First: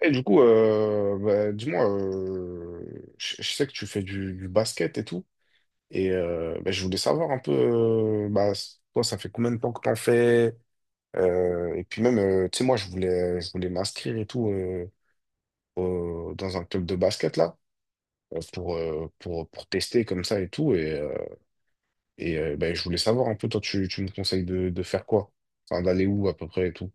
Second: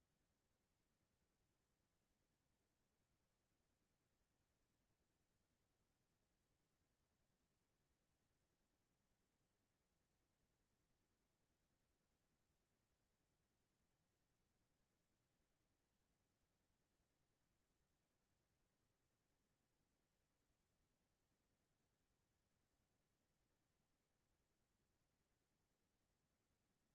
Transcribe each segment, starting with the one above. Et du coup, bah, dis-moi, je sais que tu fais du basket et tout, et bah, je voulais savoir un peu, bah, toi, ça fait combien de temps que t'en fais? Et puis même, tu sais, moi, je voulais m'inscrire et tout dans un club de basket là, pour tester comme ça et tout, et bah, je voulais savoir un peu, toi, tu me conseilles de faire quoi? Enfin, d'aller où à peu près et tout.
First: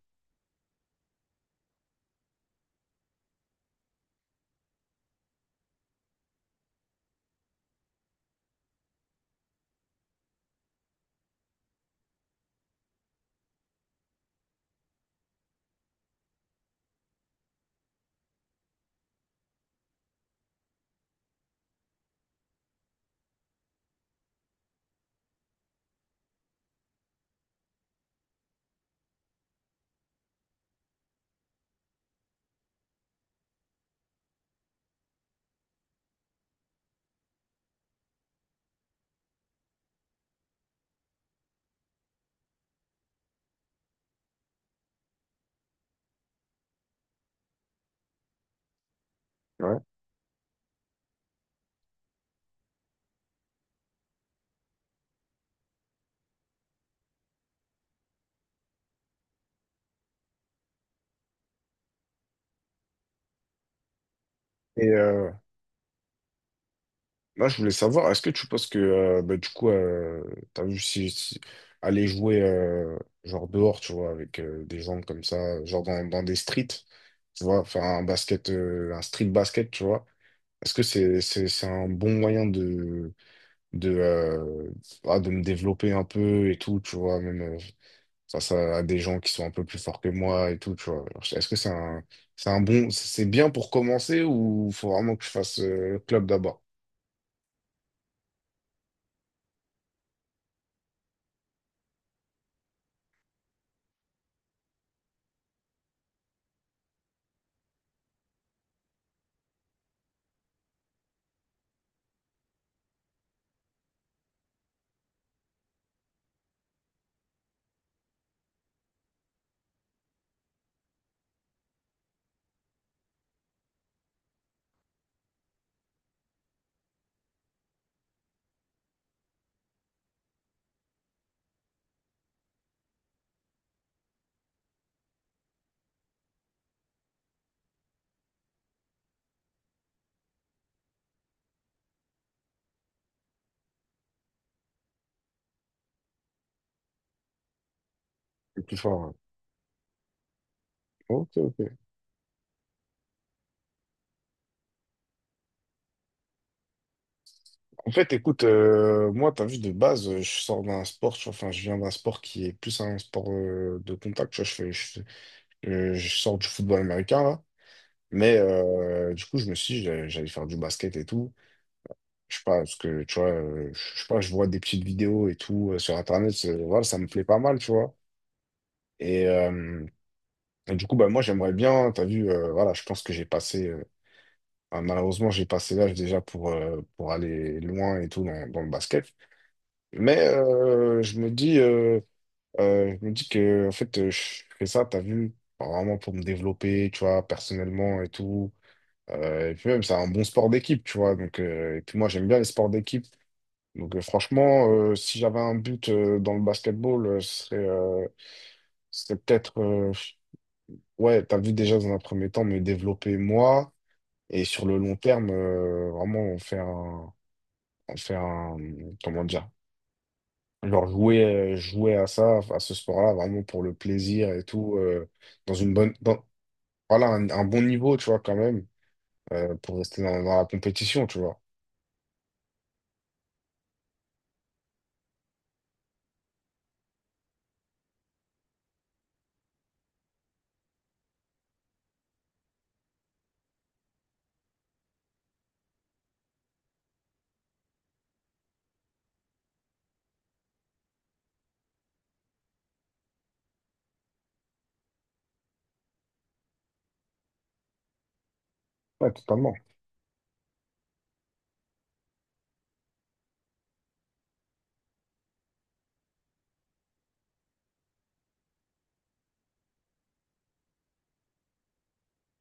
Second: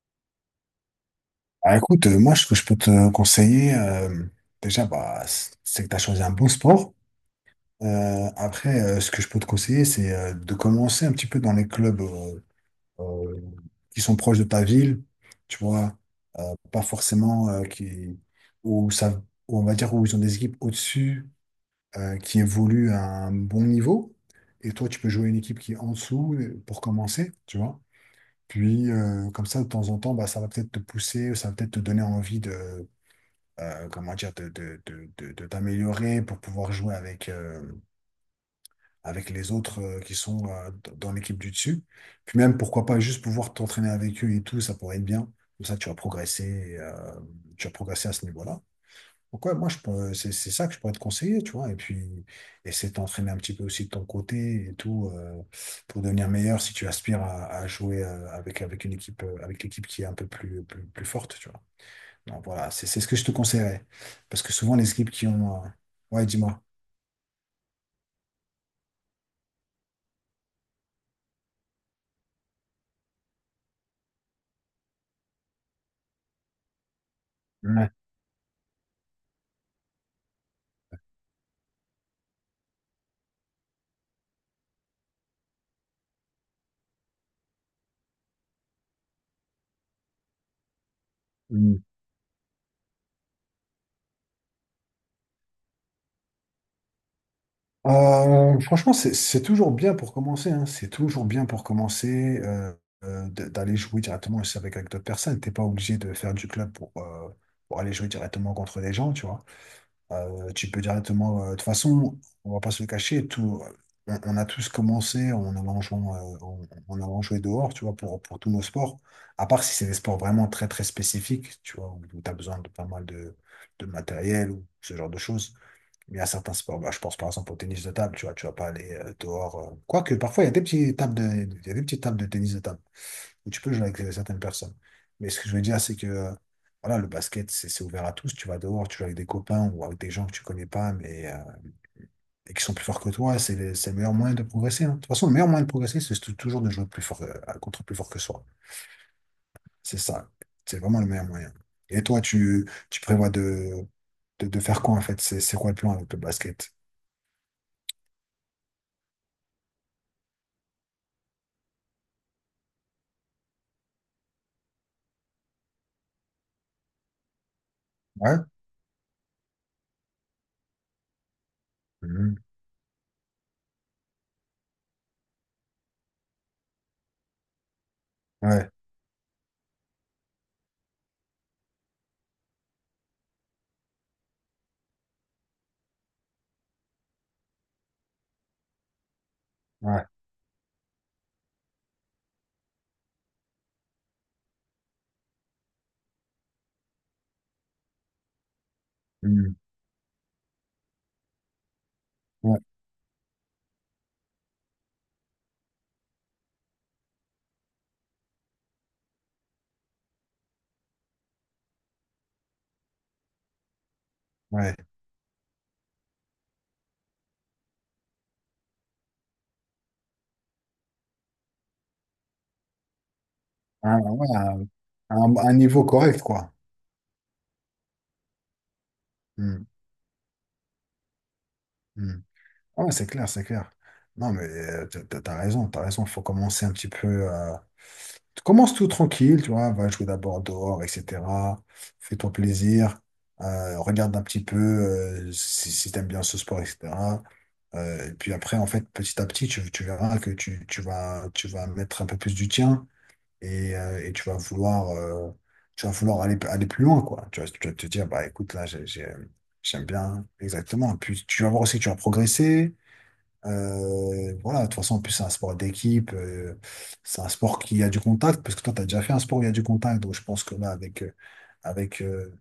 Ah, écoute, moi, ce que je peux te conseiller, déjà, bah, c'est que tu as choisi un bon sport. Après, ce que je peux te conseiller, c'est de commencer un petit peu dans les clubs euh, qui sont proches de ta ville, tu vois, euh, pas forcément qui, où ça, où on va dire où ils ont des équipes au-dessus qui évoluent à un bon niveau. Et toi, tu peux jouer une équipe qui est en dessous pour commencer, tu vois. Puis, comme ça, de temps en temps, bah, ça va peut-être te pousser, ça va peut-être te donner envie de comment dire, de t'améliorer pour pouvoir jouer avec, avec les autres qui sont dans l'équipe du dessus. Puis même, pourquoi pas juste pouvoir t'entraîner avec eux et tout, ça pourrait être bien. Comme ça, tu vas progresser, tu vas progresser à ce niveau-là. Donc ouais, moi, Ouais. C'est ça que je pourrais te conseiller, tu vois. Et puis, essayer de t'entraîner un petit peu aussi de ton côté et tout, pour devenir meilleur si tu aspires à jouer avec une équipe, avec l'équipe qui est un peu plus forte, tu vois. Donc voilà, c'est ce que je te conseillerais. Parce que souvent, Et, les équipes qui ont. Ouais, dis-moi. là, je voulais savoir, est-ce que tu penses que, bah, du coup, t'as vu aller jouer, genre dehors, tu vois, avec des gens comme ça, genre dans des streets, tu vois, faire Ouais. un basket, un street basket, tu vois, est-ce que c'est un bon moyen de, euh, ah, de me développer un peu et tout, tu vois, même face à des gens qui sont un peu plus forts que moi et tout, tu vois. Alors, est-ce que Mm. C'est bien pour commencer ou faut vraiment que je fasse club d'abord, Franchement, c'est toujours bien pour commencer, hein. C'est toujours bien pour commencer d'aller jouer directement aussi avec, avec d'autres personnes. T'es pas obligé de faire du club pour aller jouer directement contre des gens, tu vois. Tu peux directement. De toute façon, on va pas se le cacher, tout, on a tous commencé en allant jouer, en allant jouer dehors, tu vois, pour tous nos sports. À part si c'est des sports vraiment très, très spécifiques, tu vois, où, tu as besoin de pas mal de matériel ou ce genre de choses. Mais il y a certains sports, bah, je pense par exemple au tennis de table, tu vois, tu vas pas aller dehors. Quoique, parfois, il y a des petites tables de tennis de table où tu peux jouer avec certaines personnes. Mais ce que je veux dire, c'est que voilà, le basket, c'est ouvert à tous. Tu vas dehors, tu joues avec des copains ou avec des gens que tu connais pas, mais et qui sont plus forts que toi. C'est le meilleur moyen de progresser, hein. De toute façon, le meilleur moyen de progresser, c'est toujours de jouer plus fort, contre plus fort que soi. le plus fort? C'est ça. C'est vraiment le meilleur Ok, moyen. ok. Et toi, tu prévois de faire quoi en fait? C'est quoi le plan avec le basket? En fait, écoute, moi, t'as vu, de base, je sors d'un sport, tu vois, enfin, je viens d'un sport qui est plus un sport de contact, tu vois, je sors du football américain, là, mais Ouais. Du coup, je me suis dit, j'allais faire du basket et tout, je Mhm. sais pas, parce que, tu vois, je sais pas, je vois des petites vidéos et tout sur Internet, voilà, ça me plaît pas mal, tu vois, Ouais. et, euh, et du coup, bah, moi, j'aimerais bien, t'as vu, voilà, je pense que j'ai passé, ah, malheureusement, j'ai passé l'âge déjà pour aller loin et tout dans le basket. Ouais. Mais je me dis que en fait, je fais ça, t'as vu, vraiment pour me développer, tu vois, personnellement et tout. Et Mhm. puis même, c'est un bon sport d'équipe, tu vois. Donc, et puis moi, j'aime bien les Ouais. sports d'équipe. Donc, franchement, si j'avais un but dans le basketball, ce serait peut-être, ouais, t'as vu déjà dans un premier temps, me développer moi. Et sur Ouais. le long terme, vraiment en faire un, en faire un, comment dire? Genre jouer, jouer à ça, à ce sport-là, vraiment pour le Un, ouais, plaisir et un, tout, un- dans un une niveau bonne, correct, dans- quoi. voilà, un bon niveau, tu vois, quand même, Hmm. pour rester dans la compétition, tu vois. Hmm. Ouais, c'est clair, c'est clair. Non, mais t'as raison, t'as raison. Faut commencer un petit peu. Tu commences tout tranquille, tu vois. Va jouer d'abord dehors, etc. Fais-toi plaisir. Regarde un petit peu si t'aimes bien ce sport, etc. Et puis après, en fait, petit à petit, tu verras que tu vas mettre un peu plus du tien et tu vas vouloir, tu vas vouloir aller, plus loin, quoi. Tu vas te dire, bah écoute, là, Ouais, totalement. j'aime bien, exactement. Puis tu vas voir aussi que tu vas progresser. Voilà, de toute façon, en plus, c'est un sport d'équipe, c'est un sport qui a du contact, parce que toi, tu as déjà fait un sport où il y a du contact, donc je pense que là, avec, euh,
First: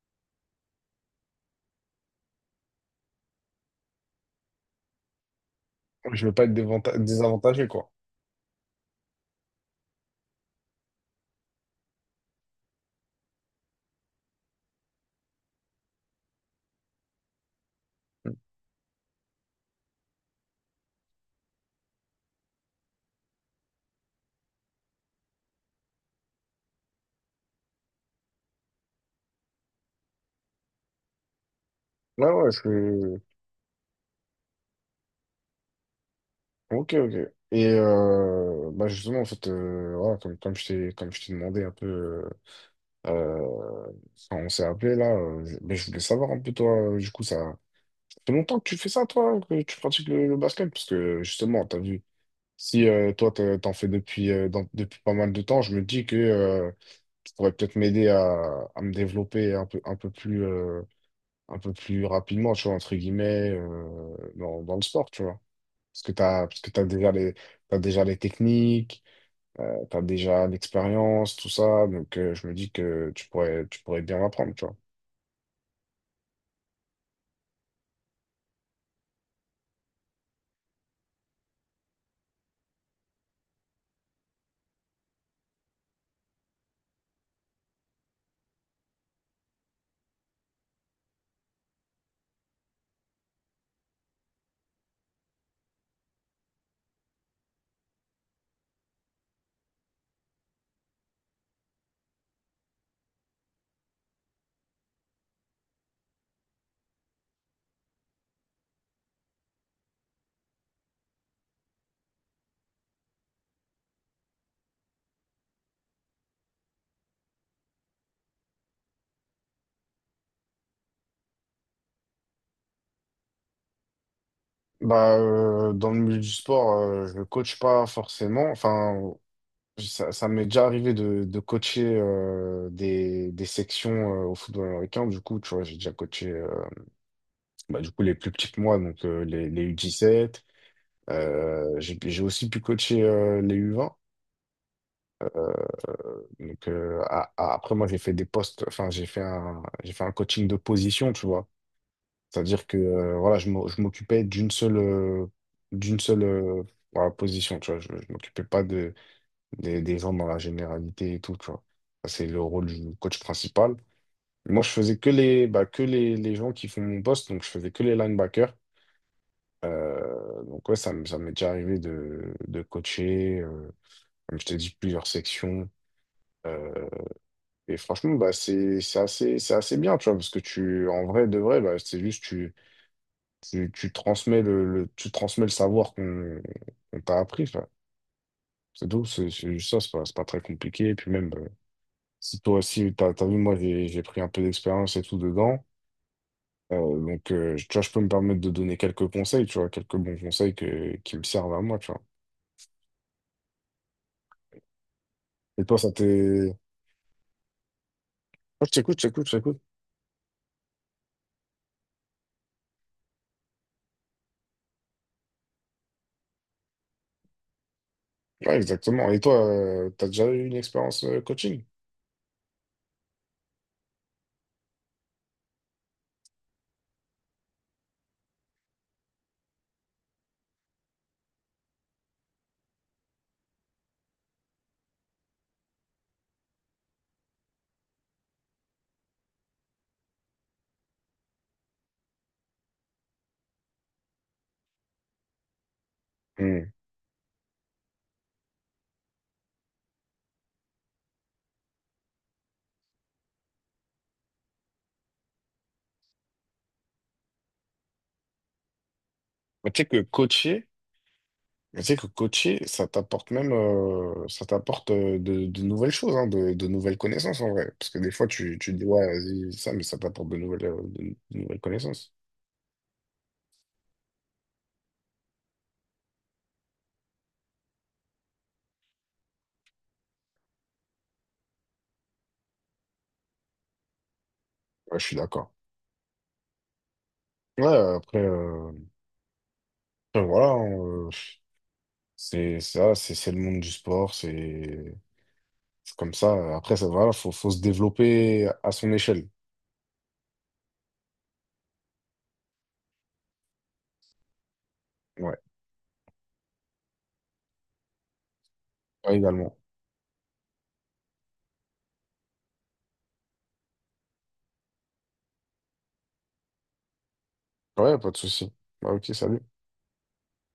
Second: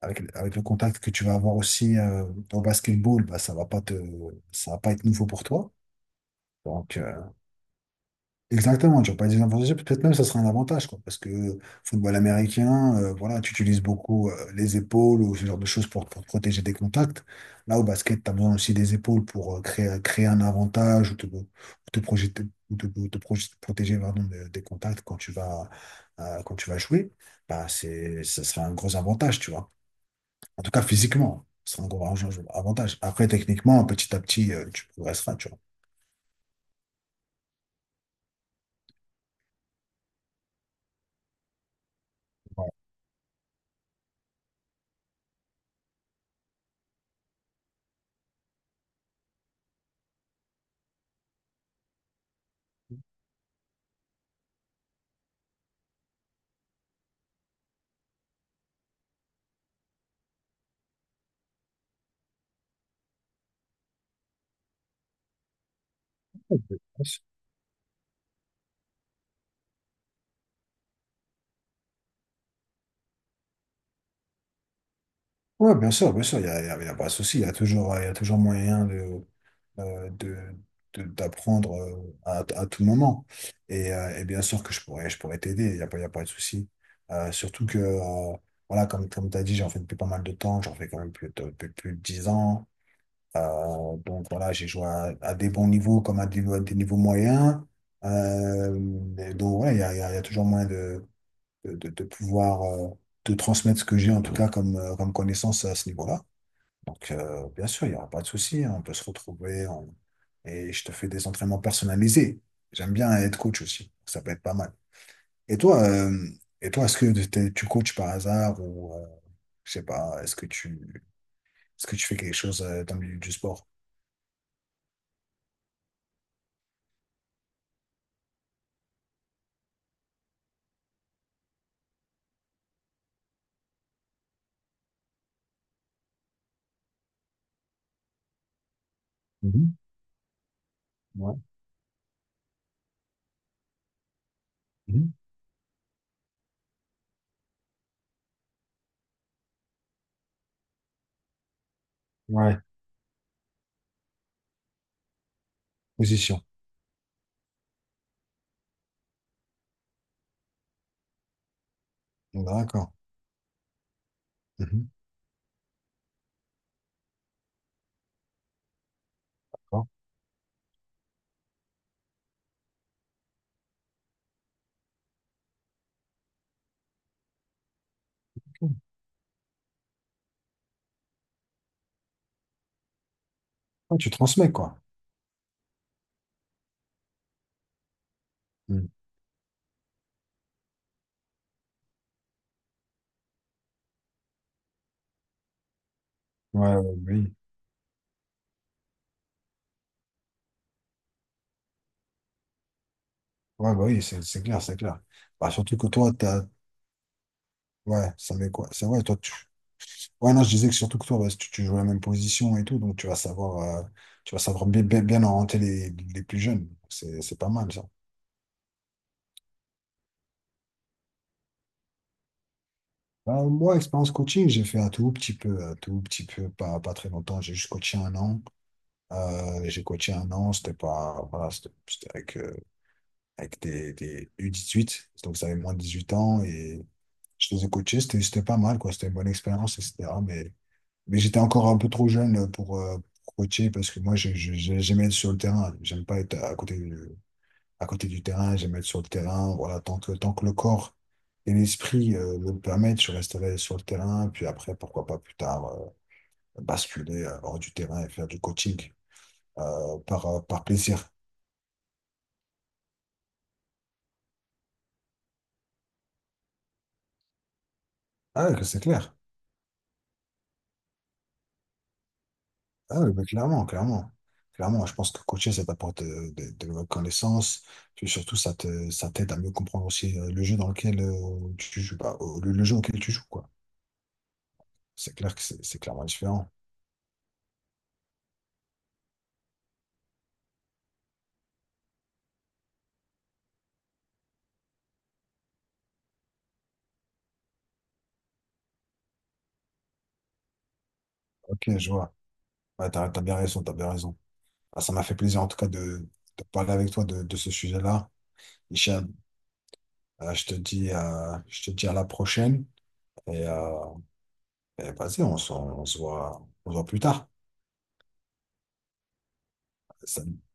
avec le contact que tu vas avoir aussi au basketball, bah, ça va pas être nouveau pour toi. Je veux pas être Donc, désavantagé, quoi. exactement, tu vas pas dire n'importe quoi, peut-être même ça serait un avantage, quoi, parce que football américain, voilà, tu utilises beaucoup les épaules ou ce genre de choses pour te protéger des contacts. Là, au basket, tu as besoin aussi des épaules pour créer un avantage ou te projeter, ou te protéger, pardon, des contacts quand tu vas, quand tu vas jouer. Bah, ça serait un gros avantage, tu vois. En tout cas, physiquement, ce serait un gros Ouais, ouais, avantage. je Après, techniquement, petit à petit, tu progresseras, tu vois. Ok, ok. Et bah justement, en fait, voilà, comme je t'ai demandé un peu. Euh, enfin, on s'est appelé là. Mais je voulais savoir un peu toi, du coup, ça fait longtemps que tu fais ça, toi, que tu pratiques le basket, parce que justement, t'as vu, si toi t'en fais depuis pas mal de temps, je me dis que tu pourrais peut-être m'aider à me développer un peu plus rapidement, tu vois, entre guillemets, dans le sport, tu vois. Parce que Voilà. T'as déjà les techniques, t'as déjà l'expérience, tout ça, donc je me dis que tu pourrais bien m'apprendre, tu vois. Oui, bien sûr, il y a pas de souci, il y a toujours moyen euh, de, d'apprendre à tout moment. Et bien sûr que je pourrais t'aider, il y a pas de souci. Surtout que, voilà, comme tu as dit, j'en fais depuis pas mal de temps, j'en fais quand même plus de 10 ans. Donc voilà, j'ai joué à des bons niveaux comme à des niveaux moyens. Euh, et donc voilà, il y a toujours moyen de pouvoir de transmettre ce que j'ai en tout cas comme, comme connaissance à ce niveau-là. Donc, bien sûr, il n'y aura pas de souci, hein. On peut se retrouver et je te fais des entraînements personnalisés. J'aime bien être coach aussi. Ça peut être pas mal. Et toi, euh, et toi, est-ce que tu coaches par hasard ou je sais pas, est-ce que tu fais quelque chose dans le milieu du sport? Bah, dans le milieu du sport, je ne coach pas forcément. Enfin, ça m'est déjà arrivé de coacher des sections au football américain. Du coup, tu vois, j'ai déjà coaché bah, du coup, les plus petits que moi, donc les Mhm. U17. Ouais. J'ai aussi pu coacher les U20. Mhm. Donc, après, moi, j'ai fait des postes, enfin, j'ai fait un coaching de position, tu vois. Ouais. C'est-à-dire que voilà, je m'occupais d'une seule Position. Voilà, position, tu vois. Je m'occupais pas des gens dans la généralité et tout, tu vois. Ça, c'est le rôle D'accord. du coach principal. Moi, je Mhm, faisais que les, bah, les gens qui font mon poste, donc je faisais que les linebackers. d'accord. Donc ouais, ça m'est déjà arrivé de coacher, comme je t'ai dit, plusieurs sections. Euh, et franchement, bah, Ok. C'est assez bien, tu vois, parce que tu, en vrai, de vrai, bah, c'est juste, tu Ouais, tu transmets quoi. Tu transmets le savoir qu'on t'a appris, tu vois. C'est Mhm. tout, c'est juste ça, c'est pas très compliqué. Et puis même, bah, si toi aussi, t'as vu, moi, j'ai pris un peu d'expérience et tout dedans. Ouais, ouais, Donc, oui. Tu vois, je peux me permettre de donner quelques conseils, tu vois, quelques bons conseils qui me servent à moi, tu vois. Ouais, bah oui, c'est clair, c'est clair. Bah, Et toi, surtout que ça t'est... toi, t'as. Ouais, Ouais, ça met quoi? je C'est t'écoute, vrai, je toi, t'écoute, tu. je t'écoute. Ouais, non, je disais que surtout que toi, bah, tu joues la même position et tout, donc tu vas savoir, tu vas savoir bien, bien, bien orienter les plus jeunes. C'est pas mal, ça. Ouais, exactement. Et toi, t'as déjà eu une expérience coaching? Bah, moi, expérience coaching, j'ai fait un tout petit peu, un tout petit peu, pas très longtemps. J'ai juste coaché 1 an. J'ai coaché 1 an, c'était pas, voilà, c'était avec, avec des U18, donc ça avait moins de 18 ans et je les ai coachés, c'était pas mal, quoi. C'était une bonne expérience, etc. Mais j'étais encore un peu trop jeune pour coacher parce que moi, j'aimais être sur le terrain. J'aime pas être à Hmm. côté du, à côté du terrain. J'aime être sur le terrain. Voilà, tant que le corps et l'esprit me le permettent, je resterai sur le terrain. Puis après, pourquoi pas plus tard, basculer hors du terrain et faire du coaching Mais Tu sais que par coacher, plaisir. mais tu sais que coacher, ça t'apporte de nouvelles choses, hein, de nouvelles connaissances en vrai. Parce que des fois, Ah, que tu c'est dis, ouais, clair. vas-y, ça, mais ça t'apporte de nouvelles connaissances. Ah oui, bah, clairement, clairement. Clairement, je pense que coacher, ça t'apporte de nouvelles connaissances. Puis surtout, ça t'aide à mieux comprendre aussi le jeu dans lequel tu joues, bah, le jeu auquel tu joues, quoi. Ouais, je C'est suis clair que d'accord. c'est clairement différent. Ouais, après, voilà, hein, c'est ça, c'est le monde du sport, c'est comme ça. Après, ça, voilà, faut se développer à son échelle. Ok, je vois. Ouais, t'as bien raison, t'as bien raison. Ah, ça m'a fait Ouais, plaisir, en tout cas, de parler avec toi de ce sujet-là. Hicham, ouais, également. Je te dis à la prochaine. Et, euh, et vas-y, on se voit plus tard. Ouais, pas de souci. Bah, ok, salut. Salut.